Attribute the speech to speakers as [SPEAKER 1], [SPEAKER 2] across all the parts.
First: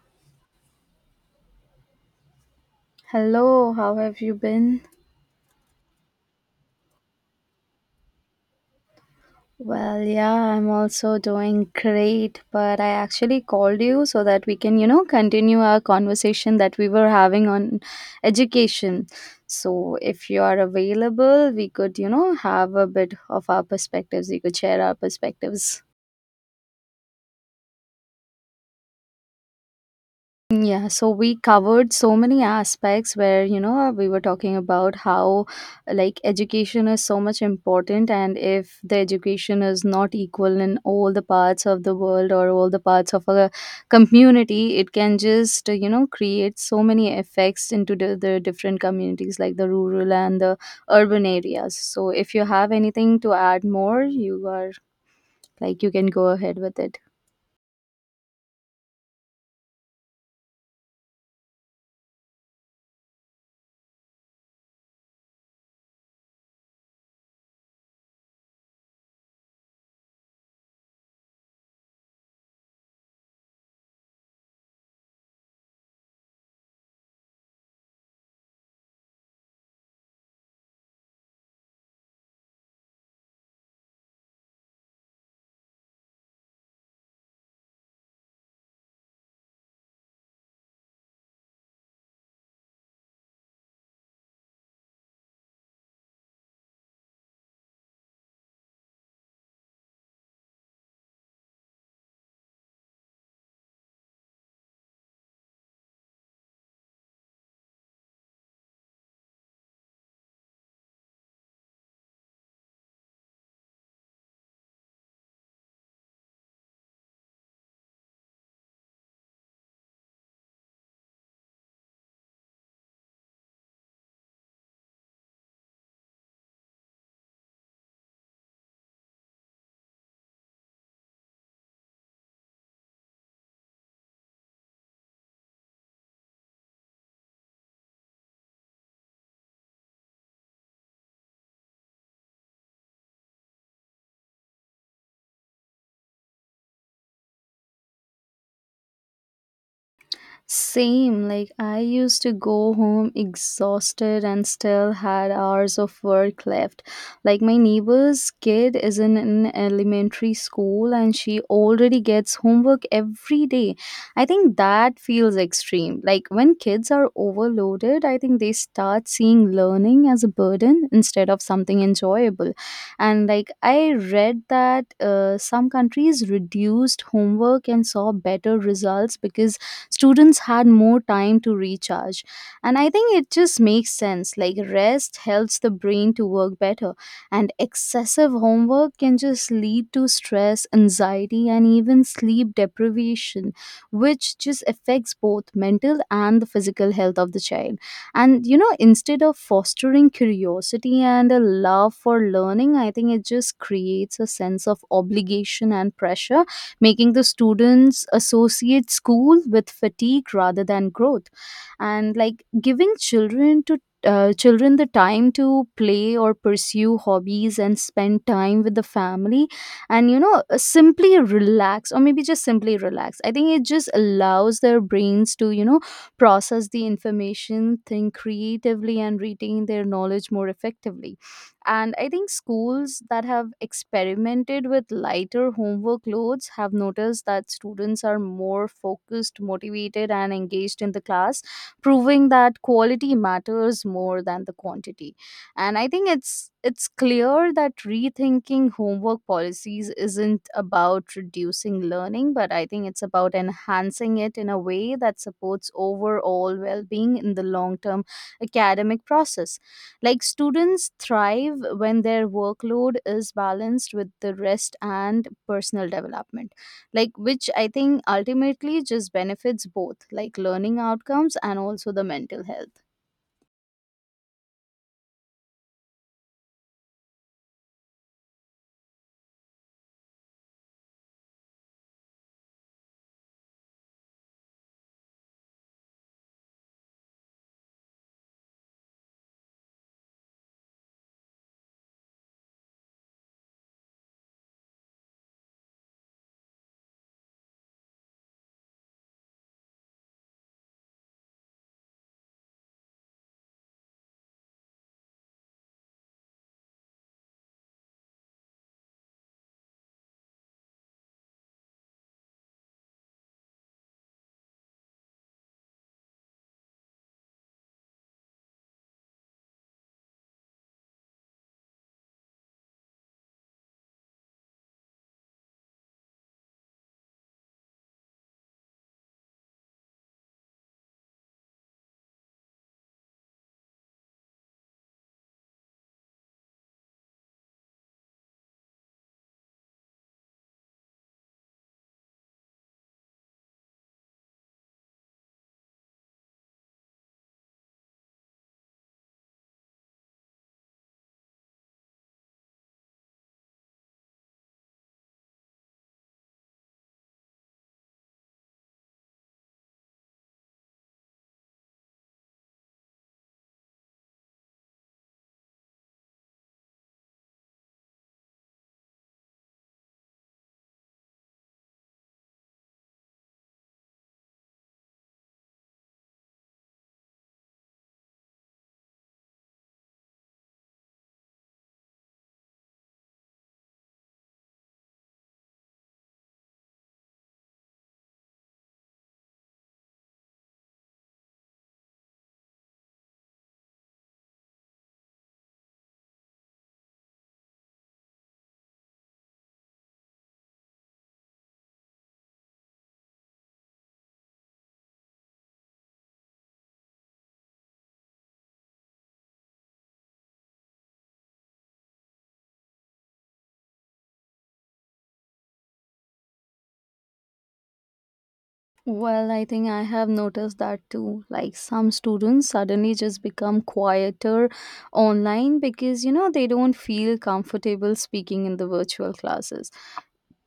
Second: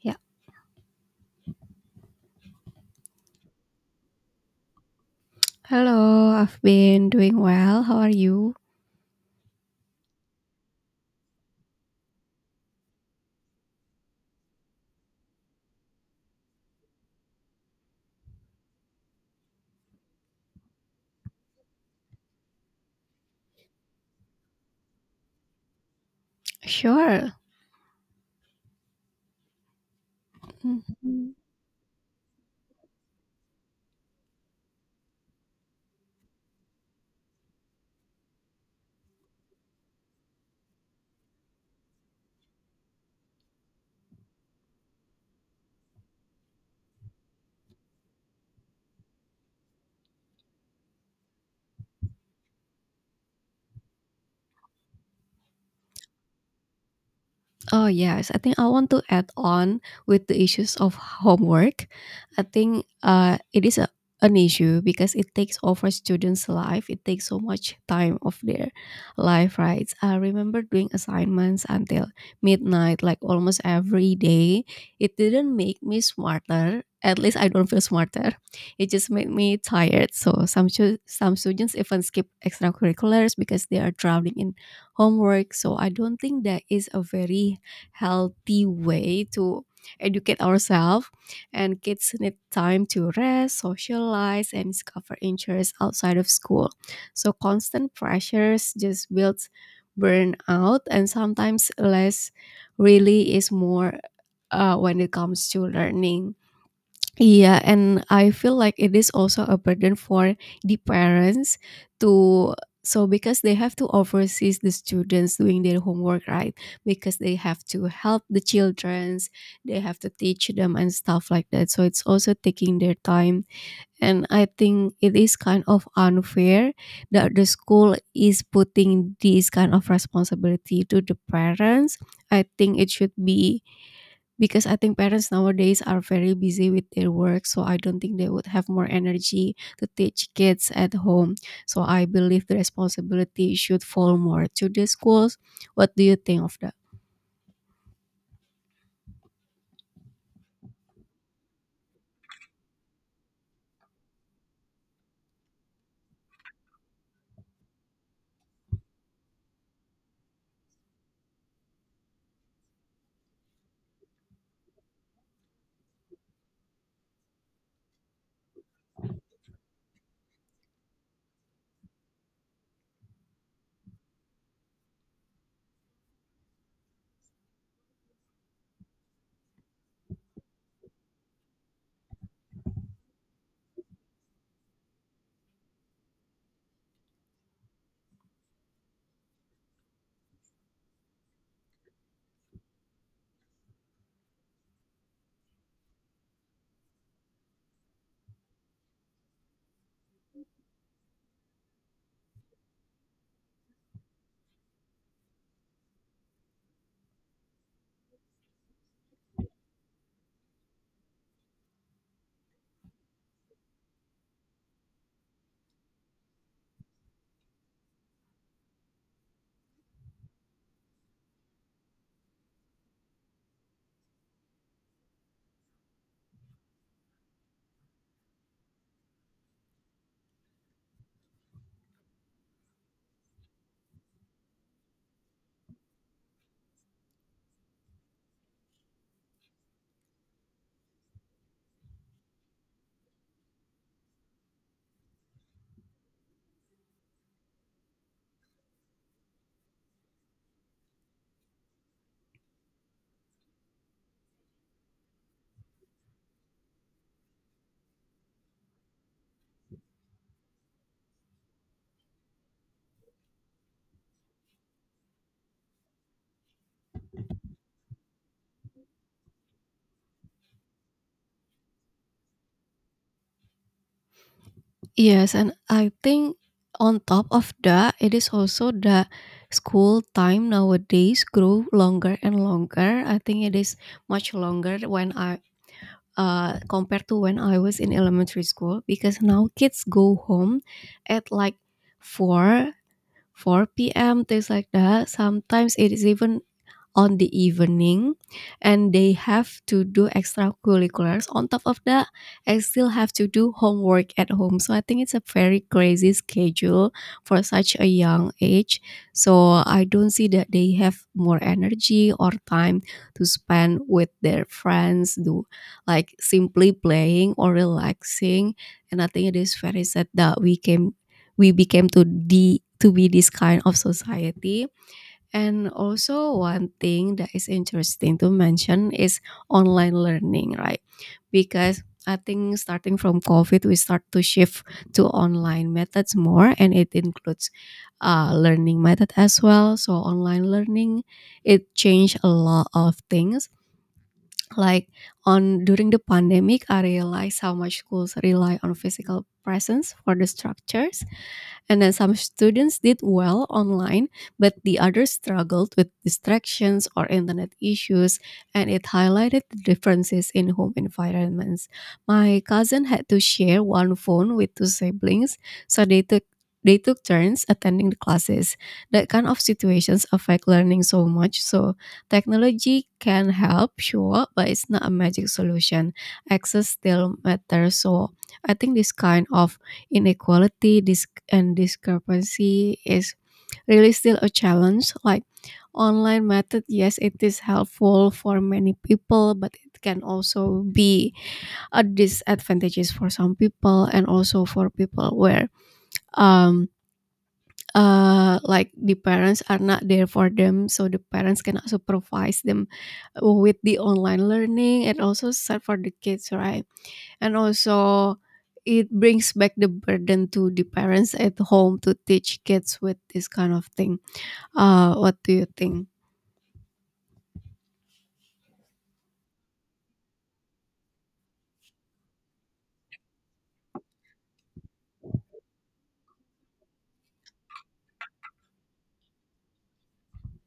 [SPEAKER 1] Yeah.
[SPEAKER 2] Hello, how have you been?
[SPEAKER 1] Hello, I've been doing well. How are you?
[SPEAKER 2] Well, yeah, I'm also doing great, but I actually called you so that we can continue our conversation that we were having on education. So, if you are available, we could have a bit of our perspectives. We could share our perspectives.
[SPEAKER 1] Sure.
[SPEAKER 2] Yeah, so
[SPEAKER 1] Mhm.
[SPEAKER 2] we covered so many aspects where we were talking about how like education is so much important, and if the education is not equal in all the parts of the world or all the parts of a community, it can just create so many effects into the different communities like the rural and the urban areas. So if you have anything to add more, you can go ahead with it.
[SPEAKER 1] Oh, yes. I think I want to add on with the issues of homework. I think it is an issue because it takes over students' life. It takes so much time of their life, right? I remember doing assignments until midnight, like almost every day. It didn't make me smarter. At least I don't feel smarter. It just made me tired. So some students even skip extracurriculars because they are drowning in homework. So I don't think that is a very healthy way to educate ourselves. And kids need time to rest, socialize, and discover interests outside of school. So constant pressures just builds burnout, and sometimes less really is more when it comes to learning. Yeah, and I feel like it is also a burden for the parents to, so because they have to oversee the students doing their homework, right? Because they have to help the childrens, they have to teach them and stuff like that. So it's also taking their time. And I think it is kind of unfair that the school is putting this kind of responsibility to the parents. I think it should be, because I think parents nowadays are very busy with their work, so I don't think they would have more energy to teach kids at home. So I believe the responsibility should fall more to the schools. What do you think of that?
[SPEAKER 2] Same, like I used to go home exhausted and still had hours of work left. Like my neighbor's kid is in an elementary school and she already gets homework every day. I think that feels extreme. Like when kids are overloaded, I think they start seeing learning as a burden instead of something enjoyable. And like I read that some countries reduced homework and saw better results because students had more time to recharge. And I think it just makes sense. Like, rest helps the brain to work better, and excessive homework can just lead to stress, anxiety, and even sleep deprivation, which just affects both mental and the physical health of the child. And instead of fostering curiosity and a love for learning, I think it just creates a sense of obligation and pressure, making the students associate school with fatigue rather than growth, and like giving children the time to play or pursue hobbies and spend time with the family, and simply relax, or maybe just simply relax. I think it just allows their brains to process the information, think creatively, and retain their knowledge more effectively. And I think schools that have experimented with lighter homework loads have noticed that students are more focused, motivated, and engaged in the class, proving that quality matters more than the quantity. And I think it's clear that rethinking homework policies isn't about reducing learning, but I think it's about enhancing it in a way that supports overall well-being in the long-term academic process. Like students thrive when their workload is balanced with the rest and personal development. Like, which I think ultimately just benefits both, like learning outcomes and also the mental health.
[SPEAKER 1] Yes, and I think on top of that, it is also that school time nowadays grow longer and longer. I think it is much longer when I compared to when I was in elementary school, because now kids go home at like four 4 p.m., things like that. Sometimes it is even on the evening, and they have to do extracurriculars on top of that. I still have to do homework at home, so I think it's a very crazy schedule for such a young age. So I don't see that they have more energy or time to spend with their friends, do like simply playing or relaxing. And I think it is very sad that we became to be this kind of society. And also, one thing that is interesting to mention is online learning, right? Because I think starting from COVID, we start to shift to online methods more, and it includes learning method as well. So online learning, it changed a lot of things. Like on during the pandemic, I realized how much schools rely on physical presence for the structures, and then some students did well online, but the others struggled with distractions or internet issues, and it highlighted the differences in home environments. My cousin had to share one phone with two siblings, so they took turns attending the classes. That kind of situations affect learning so much. So technology can help, sure, but it's not a magic solution. Access still matters. So I think this kind of inequality and discrepancy is really still a challenge. Like online method, yes, it is helpful for many people, but it can also be a disadvantages for some people, and also for people where um like the parents are not there for them, so the parents cannot supervise them with the online learning. And also sad for the kids, right? And also it brings back the burden to the parents at home to teach kids with this kind of thing. What do you think?
[SPEAKER 2] Well, I think I have noticed that too. Like some students suddenly just become quieter online because they don't feel comfortable speaking in the virtual classes,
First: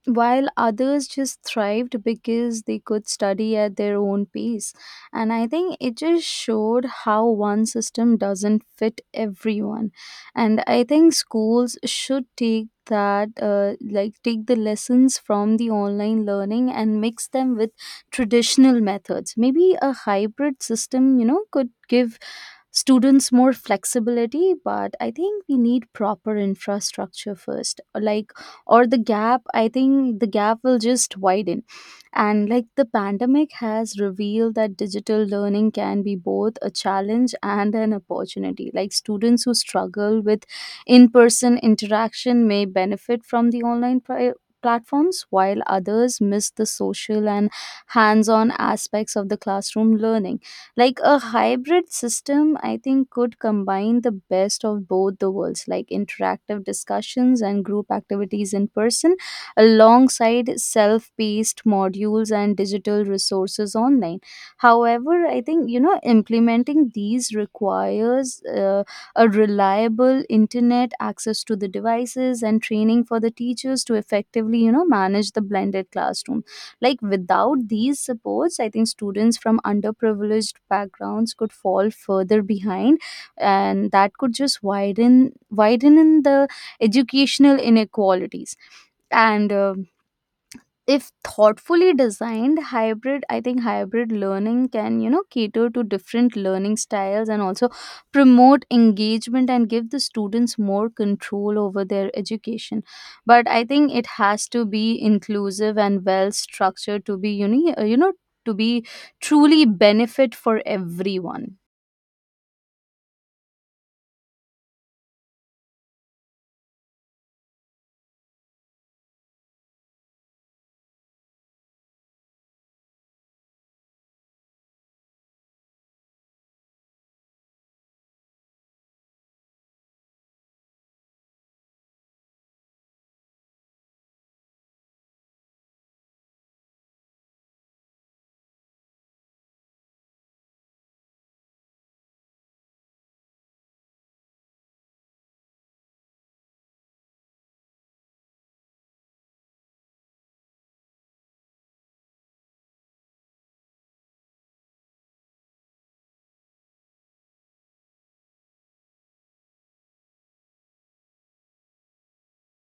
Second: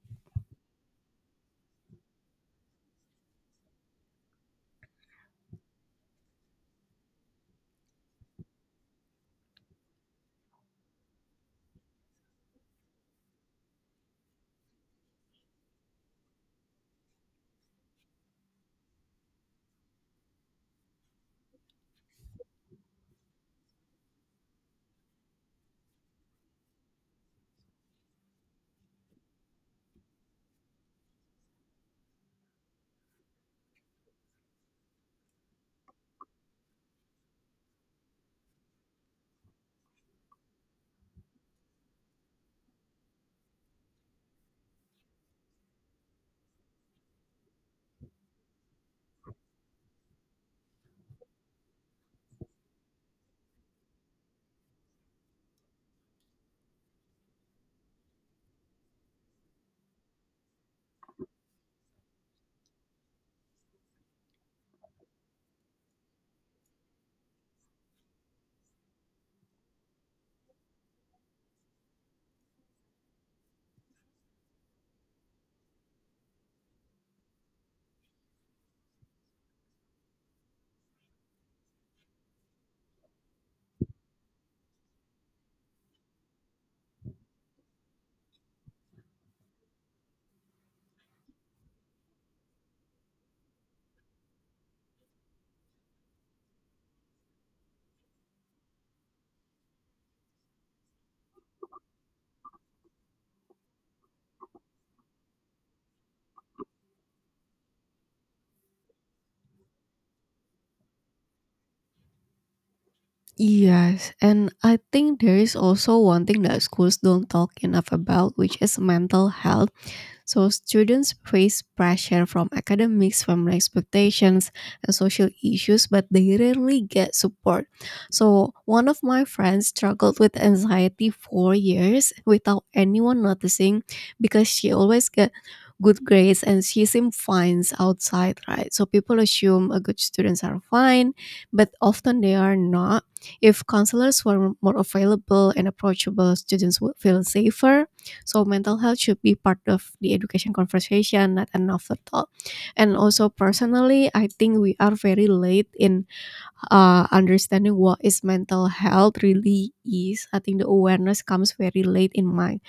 [SPEAKER 2] while others just thrived because they could study at their own pace. And I think it just showed how one system doesn't fit everyone. And I think schools should take that like take the lessons from the online learning and mix them with traditional methods. Maybe a hybrid system could give students more flexibility, but I think we need proper infrastructure first, like, or the gap, I think the gap will just widen. And like the pandemic has revealed that digital learning can be both a challenge and an opportunity. Like students who struggle with in-person interaction may benefit from the online platforms, while others miss the social and hands-on aspects of the classroom learning. Like a hybrid system, I think, could combine the best of both the worlds, like interactive discussions and group activities in person alongside self-paced modules and digital resources online. However, I think implementing these requires a reliable internet access to the devices and training for the teachers to effectively manage the blended classroom. Like, without these supports, I think students from underprivileged backgrounds could fall further behind, and that could just widen in the educational inequalities. And if thoughtfully designed, hybrid I think hybrid learning can cater to different learning styles and also promote engagement and give the students more control over their education. But I think it has to be inclusive and well structured to be uni- you know to be truly benefit for everyone.
[SPEAKER 1] Yes, and I think there is also one thing that schools don't talk enough about, which is mental health. So students face pressure from academics, family expectations, and social issues, but they rarely get support. So one of my friends struggled with anxiety for years without anyone noticing, because she always get good grades and she seemed fine outside, right? So people assume a good students are fine, but often they are not. If counselors were more available and approachable, students would feel safer. So mental health should be part of the education conversation, not an overthought. And also personally, I think we are very late in understanding what is mental health really is. I think the awareness comes very late in mind.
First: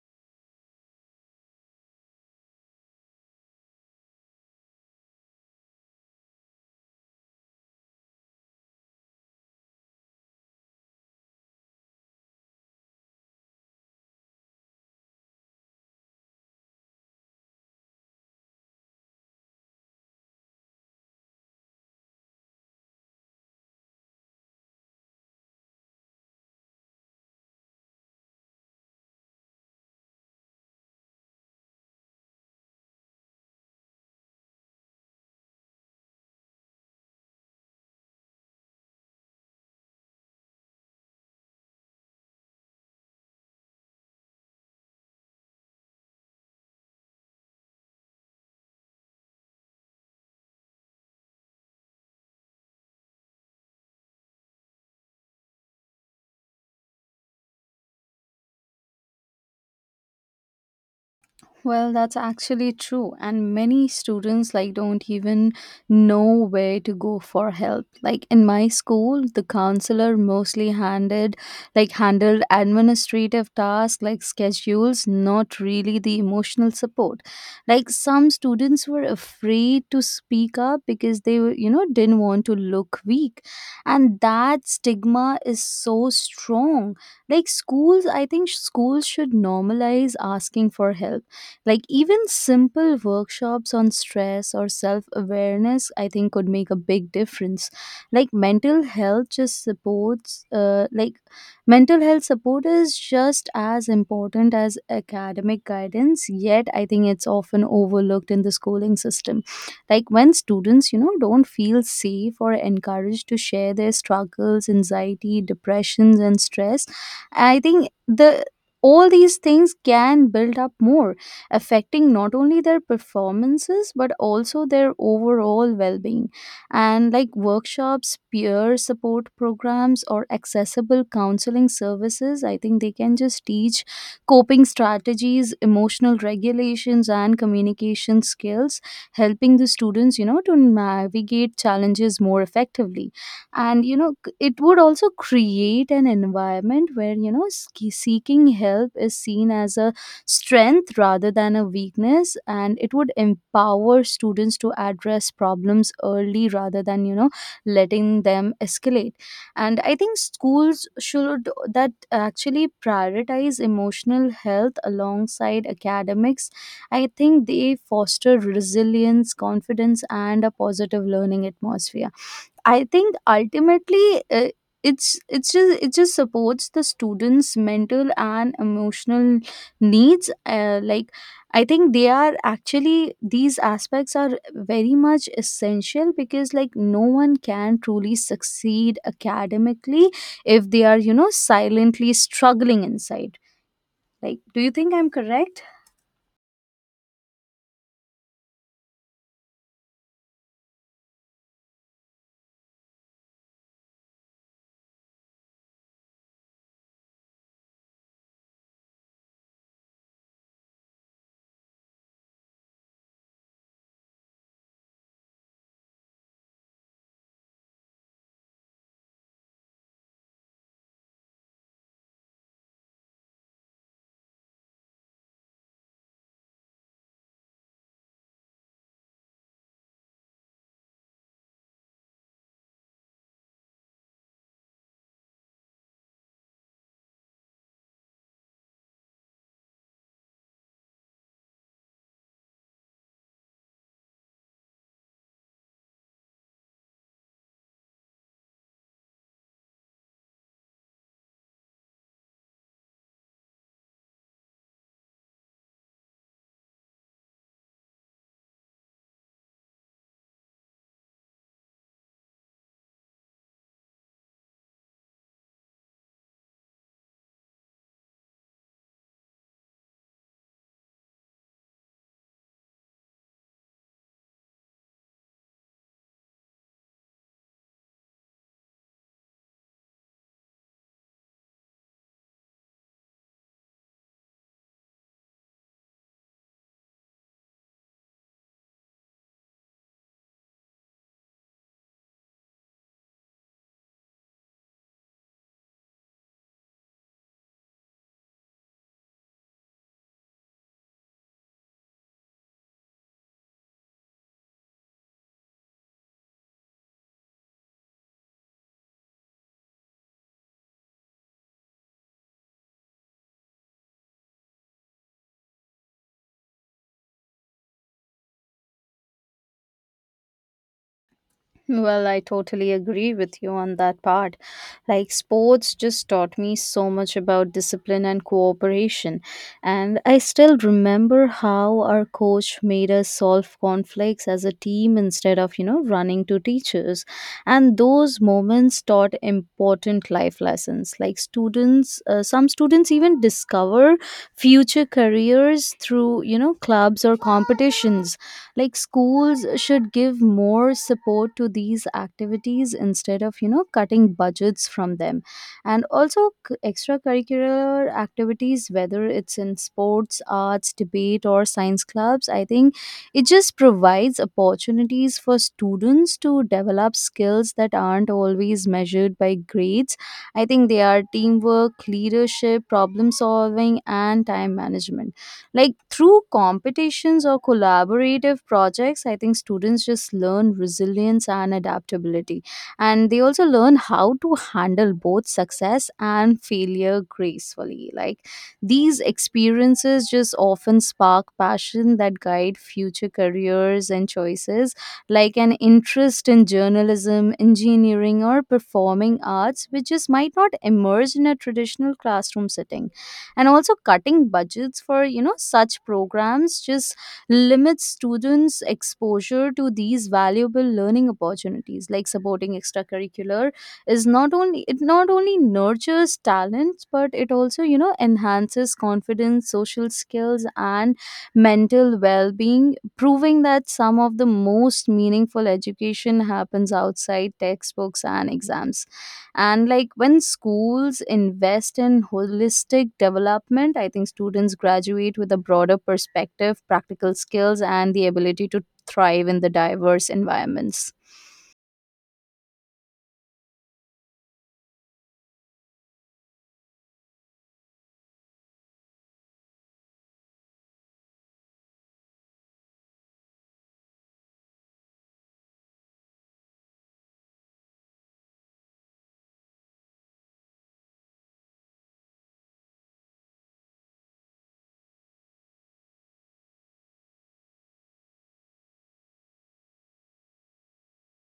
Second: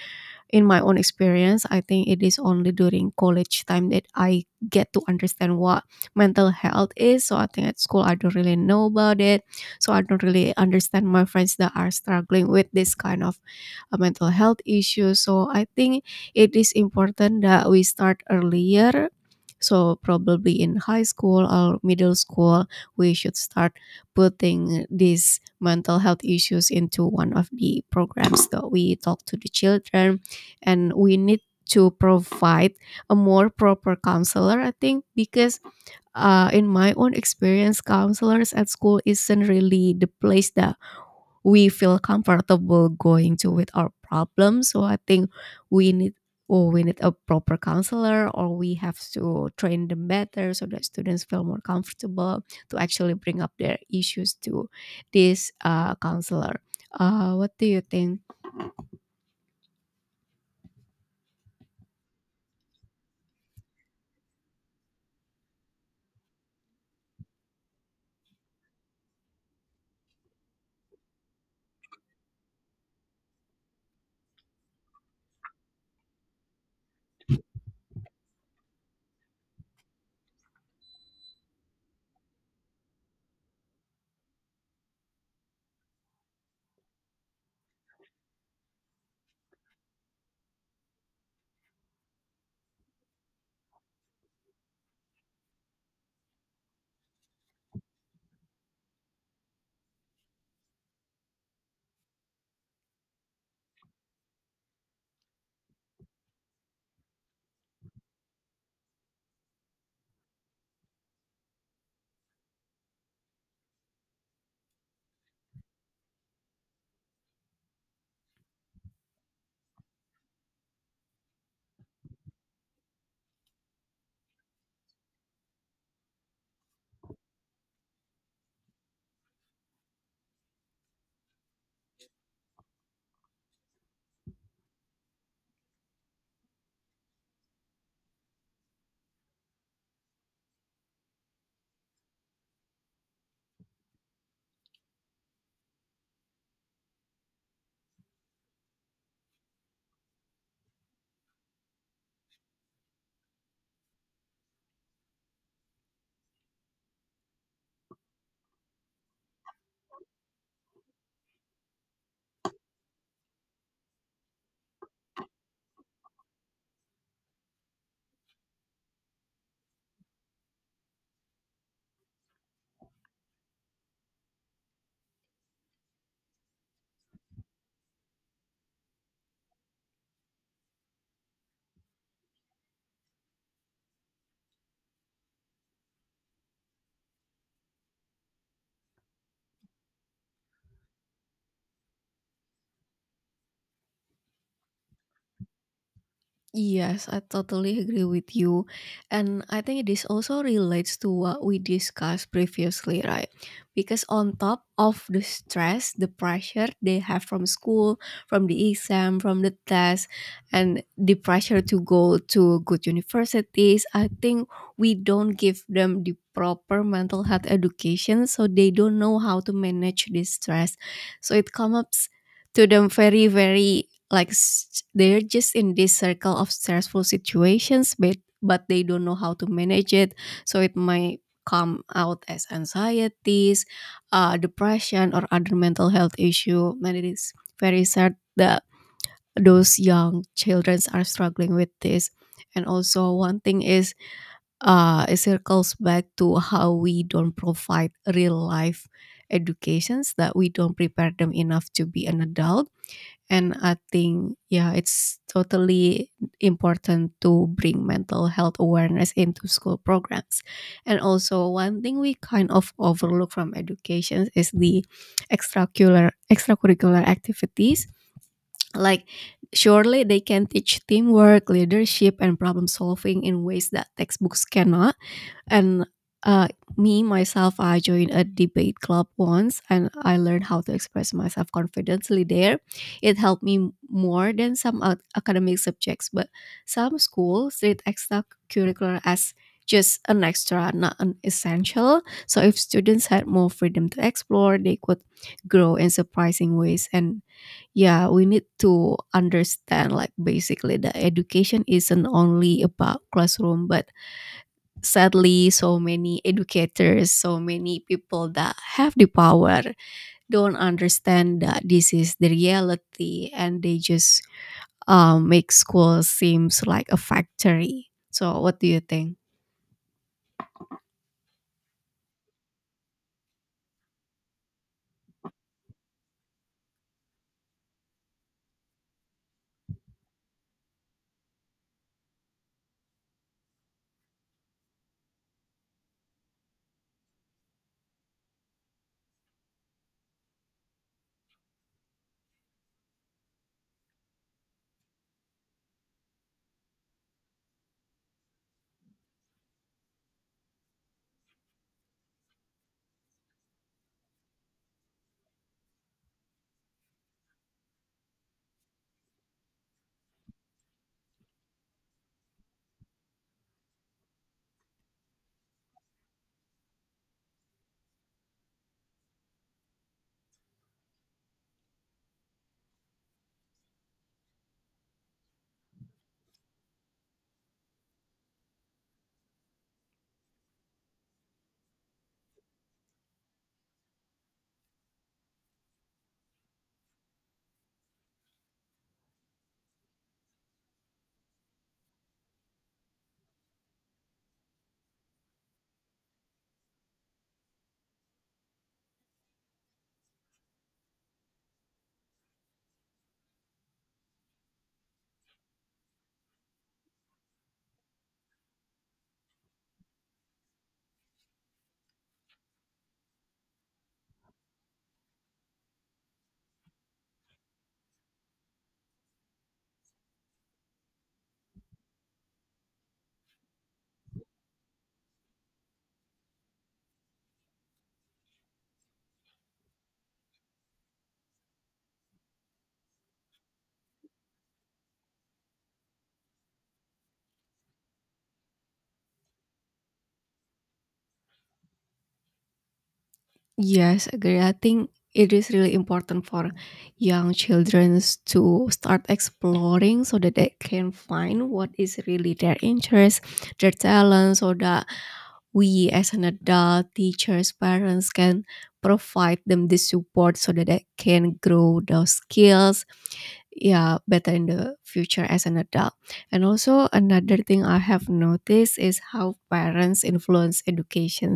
[SPEAKER 1] In my own experience, I think it is only during college time that I get to understand what mental health is. So I think at school I don't really know about it. So I don't really understand my friends that are struggling with this kind of mental health issues. So I think it is important that we start earlier. So probably in high school or middle school, we should start putting these mental health issues into one of the programs that we talk to the children, and we need to provide a more proper counselor, I think, because in my own experience, counselors at school isn't really the place that we feel comfortable going to with our problems. So I think we need we need a proper counselor, or we have to train them better, so that students feel more comfortable to actually bring up their issues to this counselor. What do you think?
[SPEAKER 2] Well, that's actually true. And many students like don't even know where to go for help. Like in my school, the counselor mostly handed like handled administrative tasks like schedules, not really the emotional support. Like some students were afraid to speak up because they were didn't want to look weak. And that stigma is so strong. Like schools, I think schools should normalize asking for help, like even simple workshops on stress or self-awareness, I think, could make a big difference. Like mental health support is just as important as academic guidance, yet I think it's often overlooked in the schooling system. Like when students don't feel safe or encouraged to share their struggles, anxiety, depressions and stress, I think the all these things can build up more, affecting not only their performances but also their overall well-being. And like workshops, peer support programs, or accessible counseling services, I think they can just teach coping strategies, emotional regulations, and communication skills, helping the students to navigate challenges more effectively. And it would also create an environment where seeking help is seen as a strength rather than a weakness, and it would empower students to address problems early rather than letting them escalate. And I think schools should that actually prioritize emotional health alongside academics, I think they foster resilience, confidence, and a positive learning atmosphere. I think ultimately it just supports the students' mental and emotional needs. Like I think they are actually these aspects are very much essential, because like no one can truly succeed academically if they are silently struggling inside. Like, do you think I'm correct?
[SPEAKER 1] Yes, I totally agree with you. And I think this also relates to what we discussed previously, right? Because on top of the stress, the pressure they have from school, from the exam, from the test, and the pressure to go to good universities, I think we don't give them the proper mental health education, so they don't know how to manage this stress. So it comes to them very, very like they're just in this circle of stressful situations, but they don't know how to manage it. So it might come out as anxieties, depression, or other mental health issue. And it is very sad that those young children are struggling with this. And also one thing is, it circles back to how we don't provide real life educations, that we don't prepare them enough to be an adult. And I think, yeah, it's totally important to bring mental health awareness into school programs. And also, one thing we kind of overlook from education is the extracurricular activities. Like, surely they can teach teamwork, leadership, and problem solving in ways that textbooks cannot. And uh, me, myself, I joined a debate club once and I learned how to express myself confidently there. It helped me more than some academic subjects, but some schools treat extracurricular as just an extra, not an essential. So if students had more freedom to explore, they could grow in surprising ways. And yeah, we need to understand like basically that education isn't only about classroom, but sadly so many people that have the power don't understand that this is the reality, and they just make school seems like a factory. So what do you think?
[SPEAKER 2] Well, I totally agree with you on that part. Like, sports just taught me so much about discipline and cooperation. And I still remember how our coach made us solve conflicts as a team instead of running to teachers. And those moments taught important life lessons. Like, some students even discover future careers through clubs or competitions. Like schools should give more support to these activities instead of cutting budgets from them. And also extracurricular activities, whether it's in sports, arts, debate, or science clubs, I think it just provides opportunities for students to develop skills that aren't always measured by grades. I think they are teamwork, leadership, problem solving, and time management, like through competitions or collaborative projects. I think students just learn resilience and adaptability. And they also learn how to handle both success and failure gracefully. Like these experiences just often spark passion that guide future careers and choices, like an interest in journalism, engineering, or performing arts, which just might not emerge in a traditional classroom setting. And also cutting budgets for such programs just limits students exposure to these valuable learning opportunities. Like supporting extracurricular is not only it not only nurtures talents, but it also enhances confidence, social skills, and mental well-being, proving that some of the most meaningful education happens outside textbooks and exams. And like when schools invest in holistic development, I think students graduate with a broader perspective, practical skills, and the ability to thrive in the diverse environments.
[SPEAKER 1] Yes, agree. I think it is really important for young children to start exploring, so that they can find what is really their interest, their talent, so that we as an adult, teachers, parents can provide them the support so that they can grow those skills, yeah, better in the future as an adult. And also another thing I have noticed is how parents influence education.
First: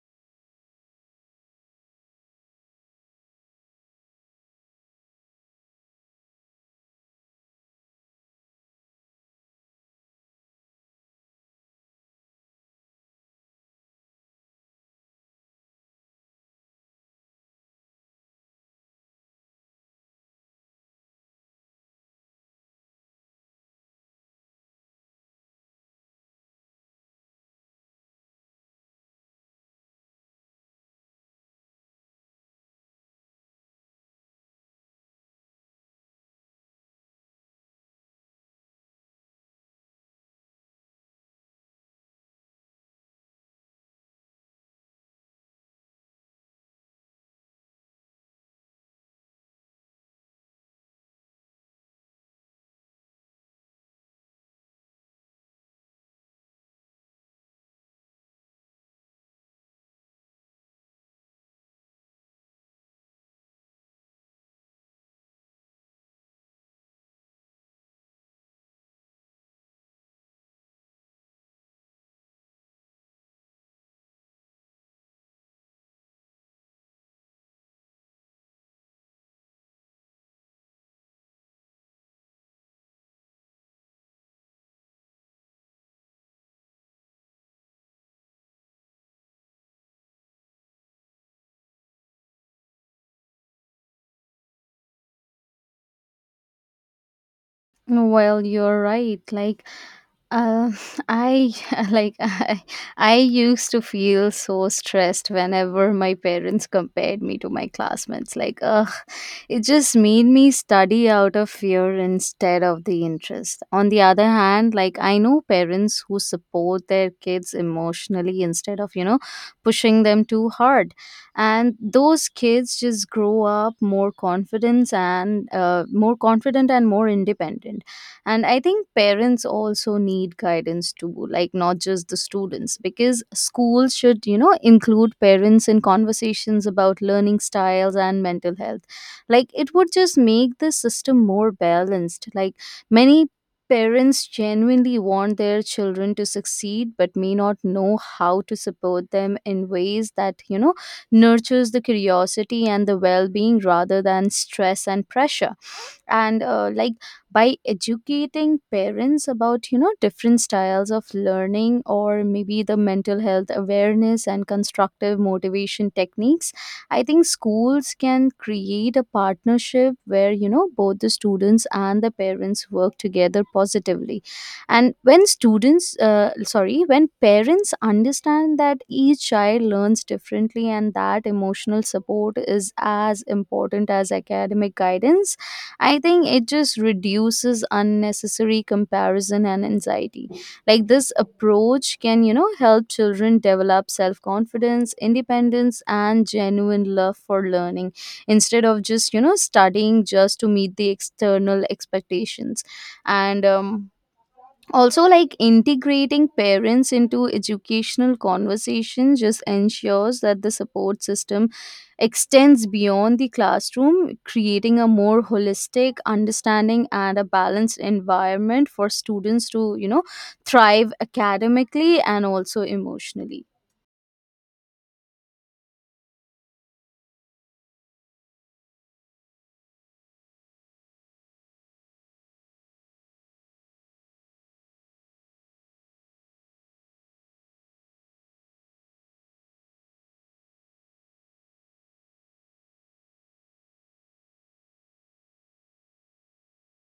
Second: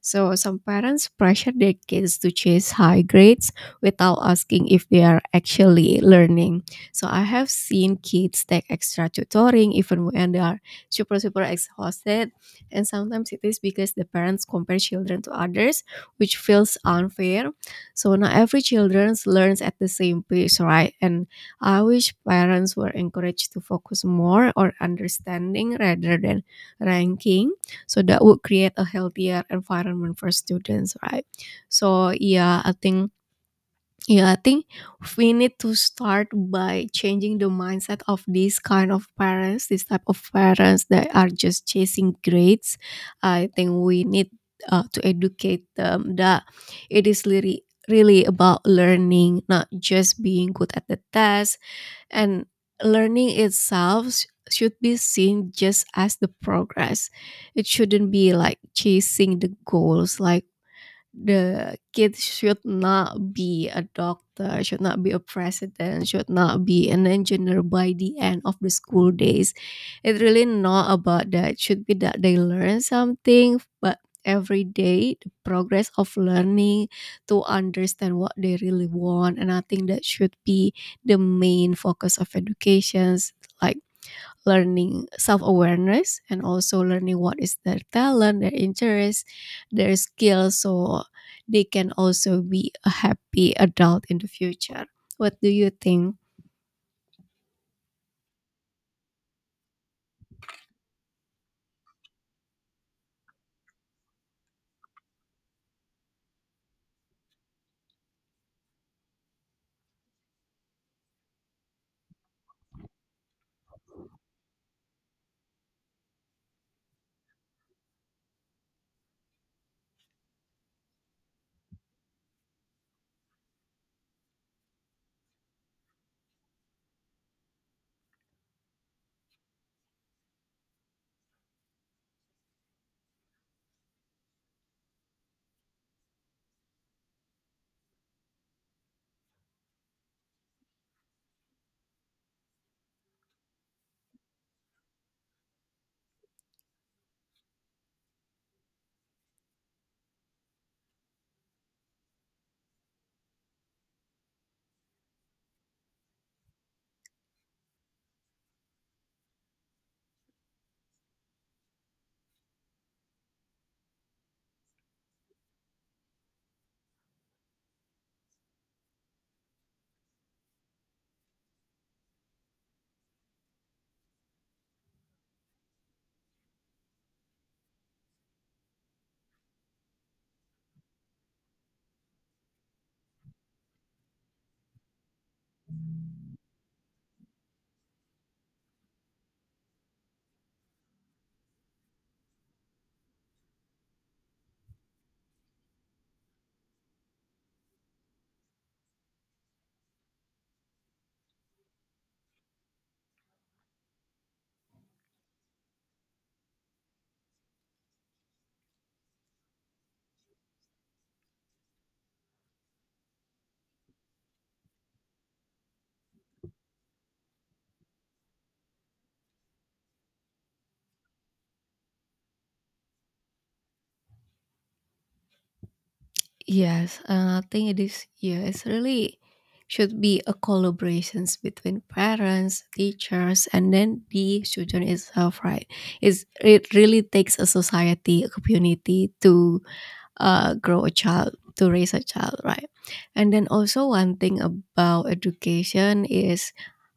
[SPEAKER 1] So some parents pressure their kids to chase high grades without asking if they are actually learning. So I have seen kids take extra tutoring even when they are super super exhausted. And sometimes it is because the parents compare children to others, which feels unfair. So not every children learns at the same pace, right? And I wish parents were encouraged to focus more on understanding rather than ranking, so that would create a healthier environment for students, right? So yeah, I think we need to start by changing the mindset of these kind of parents this type of parents that are just chasing grades. I think we need to educate them that it is really really about learning, not just being good at the test. And learning itself should be seen just as the progress. It shouldn't be like chasing the goals, like the kid should not be a doctor, should not be a president, should not be an engineer by the end of the school days. It's really not about that. It should be that they learn something, but every day the progress of learning to understand what they really want. And I think that should be the main focus of educations, like learning self-awareness, and also learning what is their talent, their interest, their skills, so they can also be a happy adult in the future. What do you think?
[SPEAKER 2] Well, you're right. Like Uh, I like I used to feel so stressed whenever my parents compared me to my classmates. Like, ugh, it just made me study out of fear instead of the interest. On the other hand, like I know parents who support their kids emotionally instead of pushing them too hard, and those kids just grow up more confidence and more confident and more independent. And I think parents also need guidance too, like, not just the students, because schools should include parents in conversations about learning styles and mental health. Like it would just make the system more balanced, like many parents genuinely want their children to succeed but may not know how to support them in ways that nurtures the curiosity and the well-being rather than stress and pressure. And like by educating parents about different styles of learning, or maybe the mental health awareness and constructive motivation techniques, I think schools can create a partnership where both the students and the parents work together positively. And when students sorry when parents understand that each child learns differently and that emotional support is as important as academic guidance, I think it just reduces unnecessary comparison and anxiety. Like this approach can, you know, help children develop self confidence, independence, and genuine love for learning instead of just, you know, studying just to meet the external expectations. And Also, like, integrating parents into educational conversation just ensures that the support system extends beyond the classroom, creating a more holistic understanding and a balanced environment for students to thrive academically and also emotionally.
[SPEAKER 1] Yes, I think it is. Yeah, it's really should be a collaborations between parents, teachers, and then the student itself, right? It really takes a society, a community to grow a child, to raise a child, right? And then also, one thing about education is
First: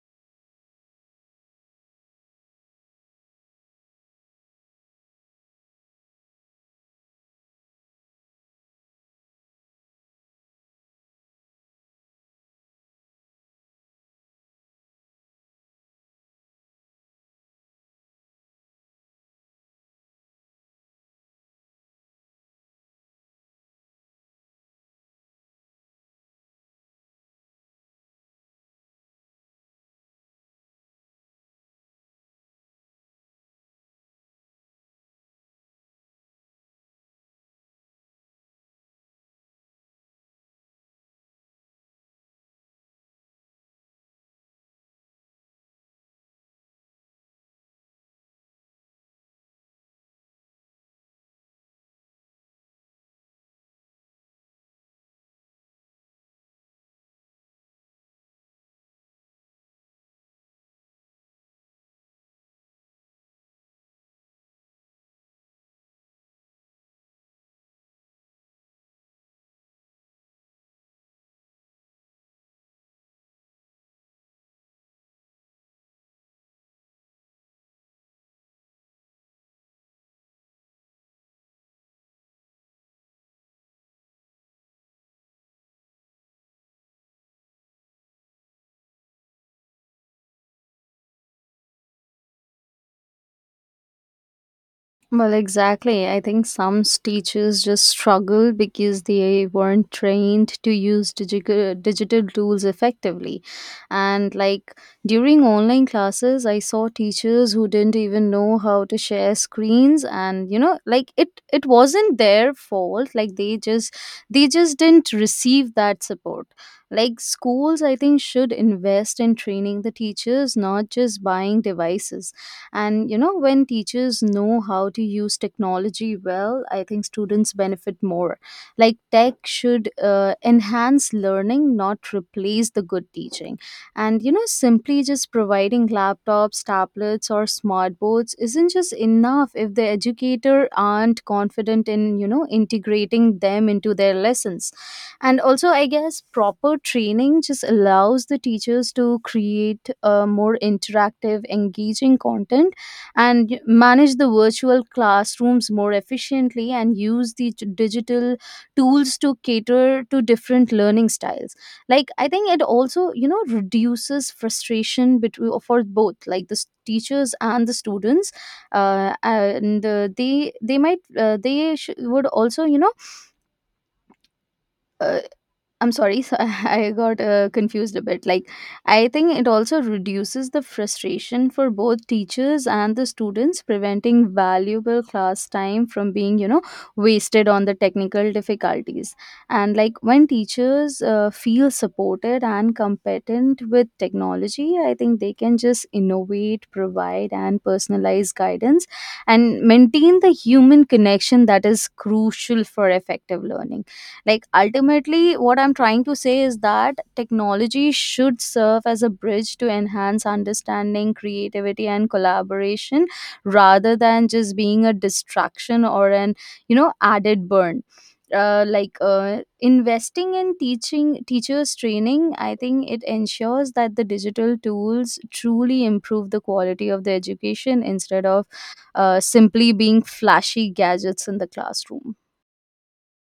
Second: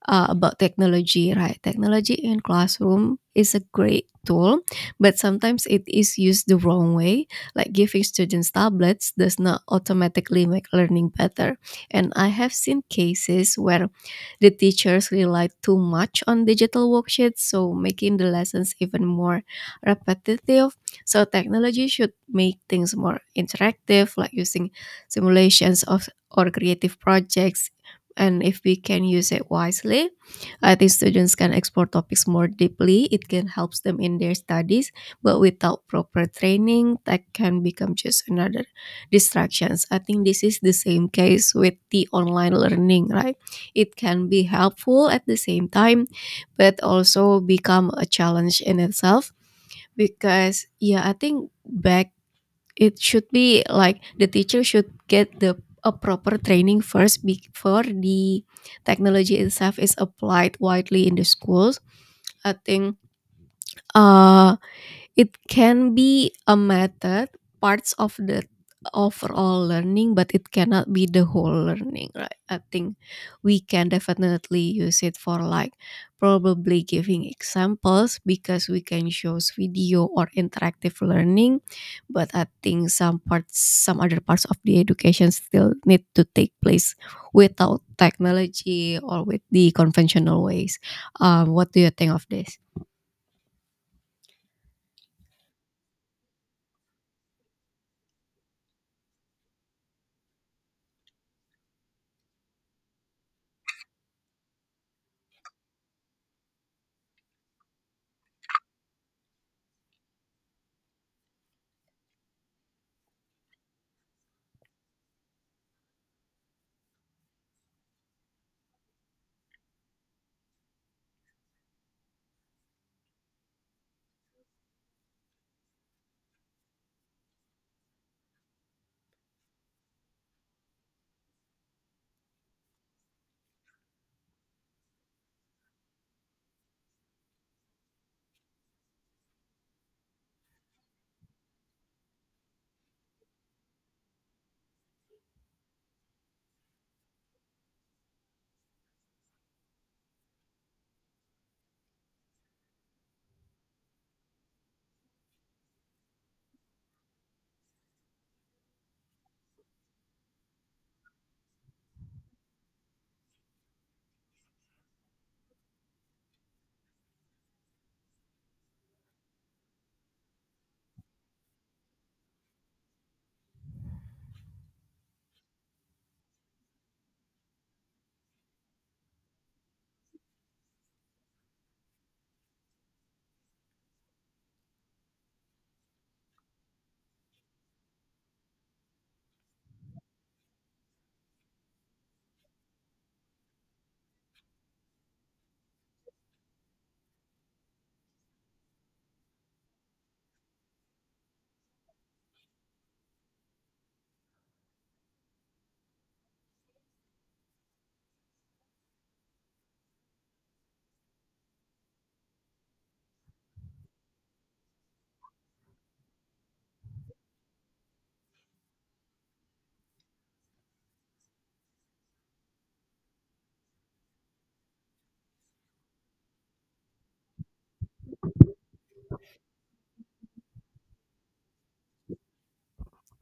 [SPEAKER 1] about technology, right? Technology in classroom is a great tool, but sometimes it is used the wrong way, like giving students tablets does not automatically make learning better. And I have seen cases where the teachers rely too much on digital worksheets, so making the lessons even more repetitive. So technology should make things more interactive, like using simulations of or creative projects. And if we can use it wisely, I think students can explore topics more deeply. It can help them in their studies, but without proper training, that can become just another distractions. I think this is the same case with the online learning, right? It can be helpful at the same time, but also become a challenge in itself, because yeah, I think back it should be like the teacher should get the a proper training first before the technology itself is applied widely in the schools. I think uh it can be a method, parts of the overall learning, but it cannot be the whole learning, right? I think we can definitely use it for like probably giving examples, because we can shows video or interactive learning. But I think some parts, some other parts of the education still need to take place without technology, or with the conventional ways. What do you think of this?
[SPEAKER 2] Well, exactly. I think some teachers just struggle because they weren't trained to use digital tools effectively. And like during online classes, I saw teachers who didn't even know how to share screens, and you know, like, it wasn't their fault. Like, they just didn't receive that support. Like, schools, I think, should invest in training the teachers, not just buying devices. And you know, when teachers know how to use technology well, I think students benefit more. Like, tech should enhance learning, not replace the good teaching. And you know, simply just providing laptops, tablets, or smart boards isn't just enough if the educator aren't confident in, you know, integrating them into their lessons. And also, I guess proper training just allows the teachers to create a more interactive, engaging content and manage the virtual classrooms more efficiently, and use the digital tools to cater to different learning styles. Like, I think it also, you know, reduces frustration between for both, like, the teachers and the students. And They might would also, you know, uh, I'm sorry, so I got confused a bit. Like, I think it also reduces the frustration for both teachers and the students, preventing valuable class time from being, you know, wasted on the technical difficulties. And like, when teachers feel supported and competent with technology, I think they can just innovate, provide, and personalize guidance and maintain the human connection that is crucial for effective learning. Like, ultimately, what I'm trying to say is that technology should serve as a bridge to enhance understanding, creativity, and collaboration rather than just being a distraction or an, you know, added burn. Like, investing in teaching teachers training, I think it ensures that the digital tools truly improve the quality of the education, instead of simply being flashy gadgets in the classroom.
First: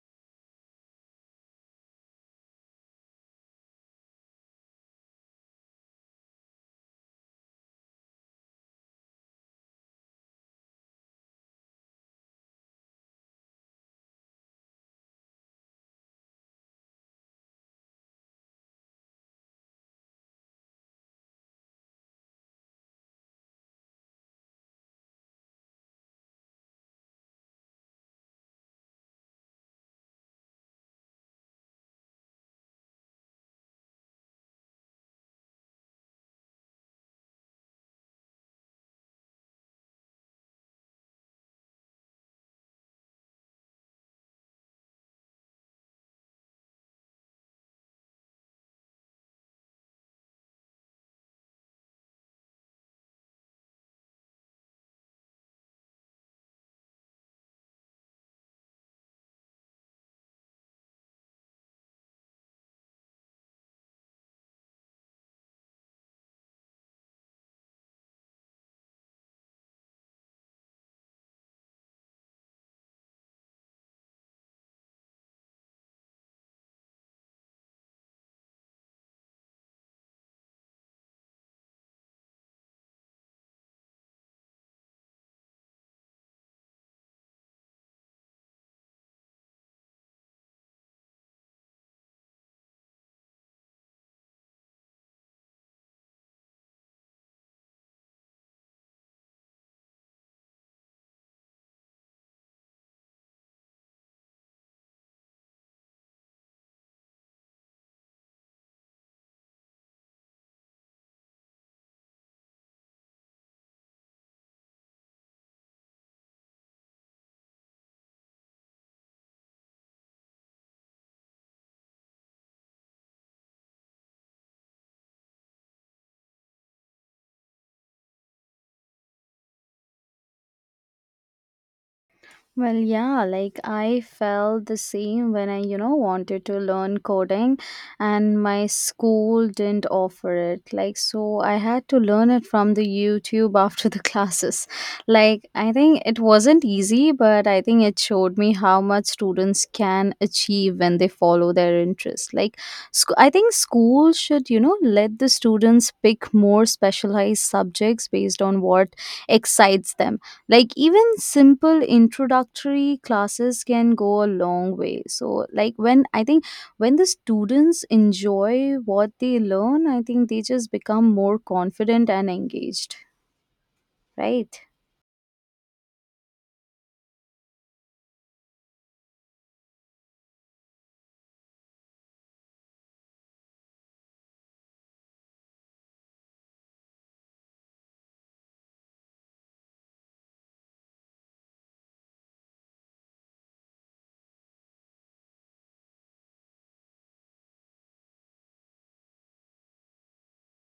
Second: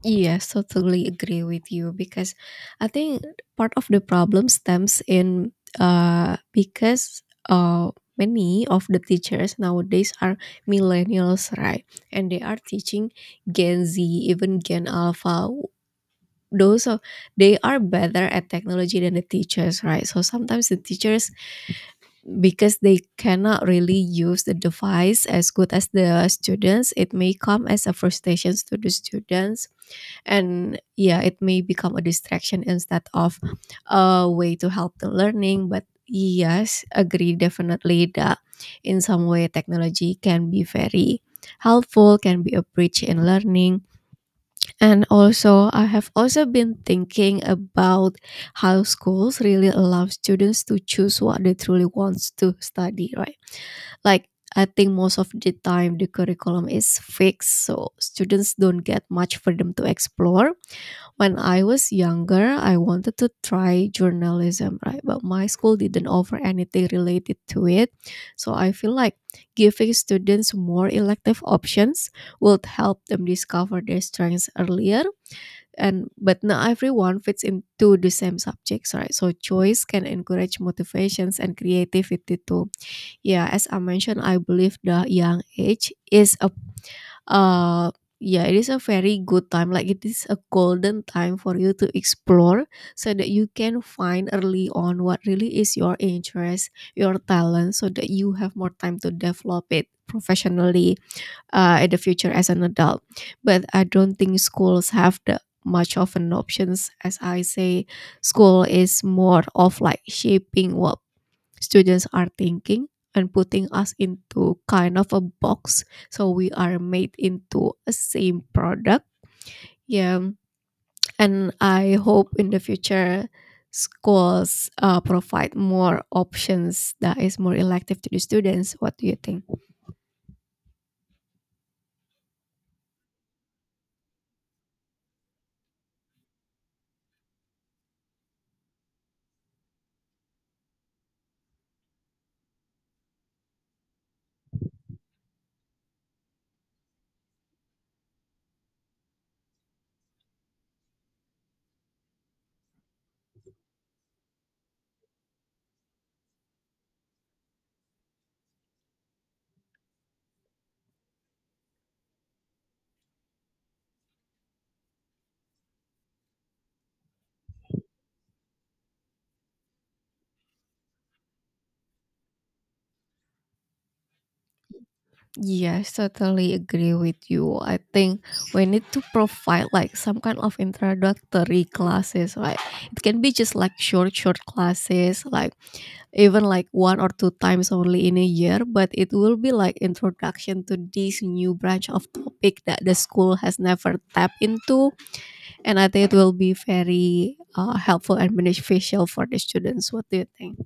[SPEAKER 1] Yes, totally agree with you because I think part of the problem stems in because uh many of the teachers nowadays are millennials, right? And they are teaching Gen Z, even Gen Alpha. Those are They are better at technology than the teachers, right? So sometimes the teachers, because they cannot really use the device as good as the students, it may come as a frustration to the students. And yeah, it may become a distraction instead of a way to help the learning. But yes, agree definitely that in some way technology can be very helpful, can be a bridge in learning. And also, I have also been thinking about how schools really allow students to choose what they truly wants to study, right? Like, I think most of the time the curriculum is fixed, so students don't get much freedom to explore. When I was younger, I wanted to try journalism, right? But my school didn't offer anything related to it. So I feel like giving students more elective options would help them discover their strengths earlier. And but not everyone fits into the same subjects, right? So choice can encourage motivations and creativity too. Yeah, as I mentioned, I believe the young age is a Uh, yeah, it is a very good time. Like, it is a golden time for you to explore, so that you can find early on what really is your interest, your talent, so that you have more time to develop it professionally in the future as an adult. But I don't think schools have the much of an options. As I say, school is more of like shaping what students are thinking and putting us into kind of a box, so we are made into a same product. Yeah, and I hope in the future schools provide more options that is more elective to the students. What do you think?
[SPEAKER 2] Well, yeah, like I felt the same when I, you know, wanted to learn coding and my school didn't offer it. Like, so I had to learn it from the YouTube after the classes. Like, I think it wasn't easy, but I think it showed me how much students can achieve when they follow their interest. Like, I think schools should, you know, let the students pick more specialized subjects based on what excites them. Like, even simple introductory classes can go a long way. So, like, when I think when the students enjoy what they learn, I think they just become more confident and engaged, right?
[SPEAKER 1] Yeah, I certainly agree with you. I think we need to provide like some kind of introductory classes, right? It can be just like short, short classes, like even like one or two times only in a year, but it will be like introduction to this new branch of topic that the school has never tapped into. And I think it will be very helpful and beneficial for the students. What do you think?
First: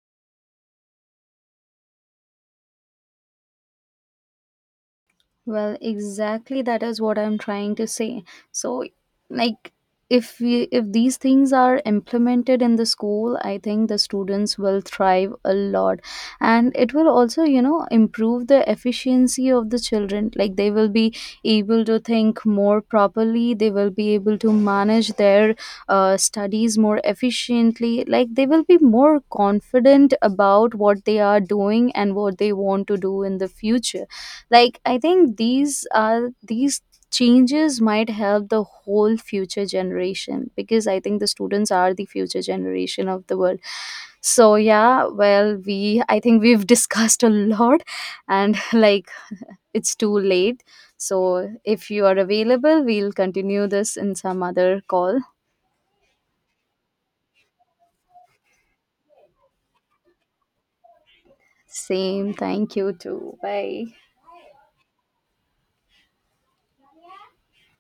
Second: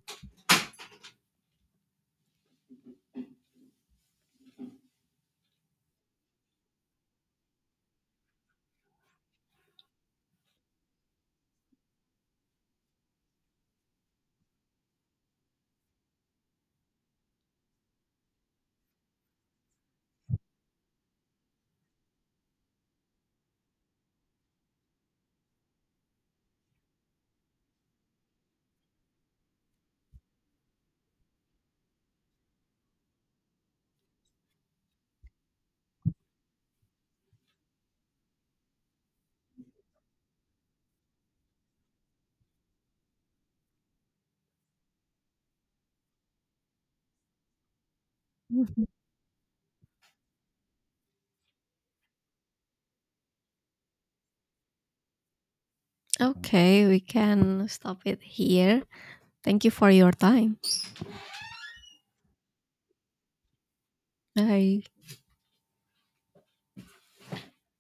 [SPEAKER 2] Well, exactly that is what I'm trying to say. So, like, if these things are implemented in the school, I think the students will thrive a lot, and it will also, you know, improve the efficiency of the children. Like, they will be able to think more properly, they will be able to manage their studies more efficiently. Like, they will be more confident about what they are doing and what they want to do in the future. Like, I think these changes might help the whole future generation because I think the students are the future generation of the world. So yeah, well, we I think we've discussed a lot, and like, it's too late. So if you are available, we'll continue this in some other call.
[SPEAKER 1] Okay, we can stop it here. Thank you for your time.
[SPEAKER 2] Same, thank you too, bye.
[SPEAKER 1] Bye.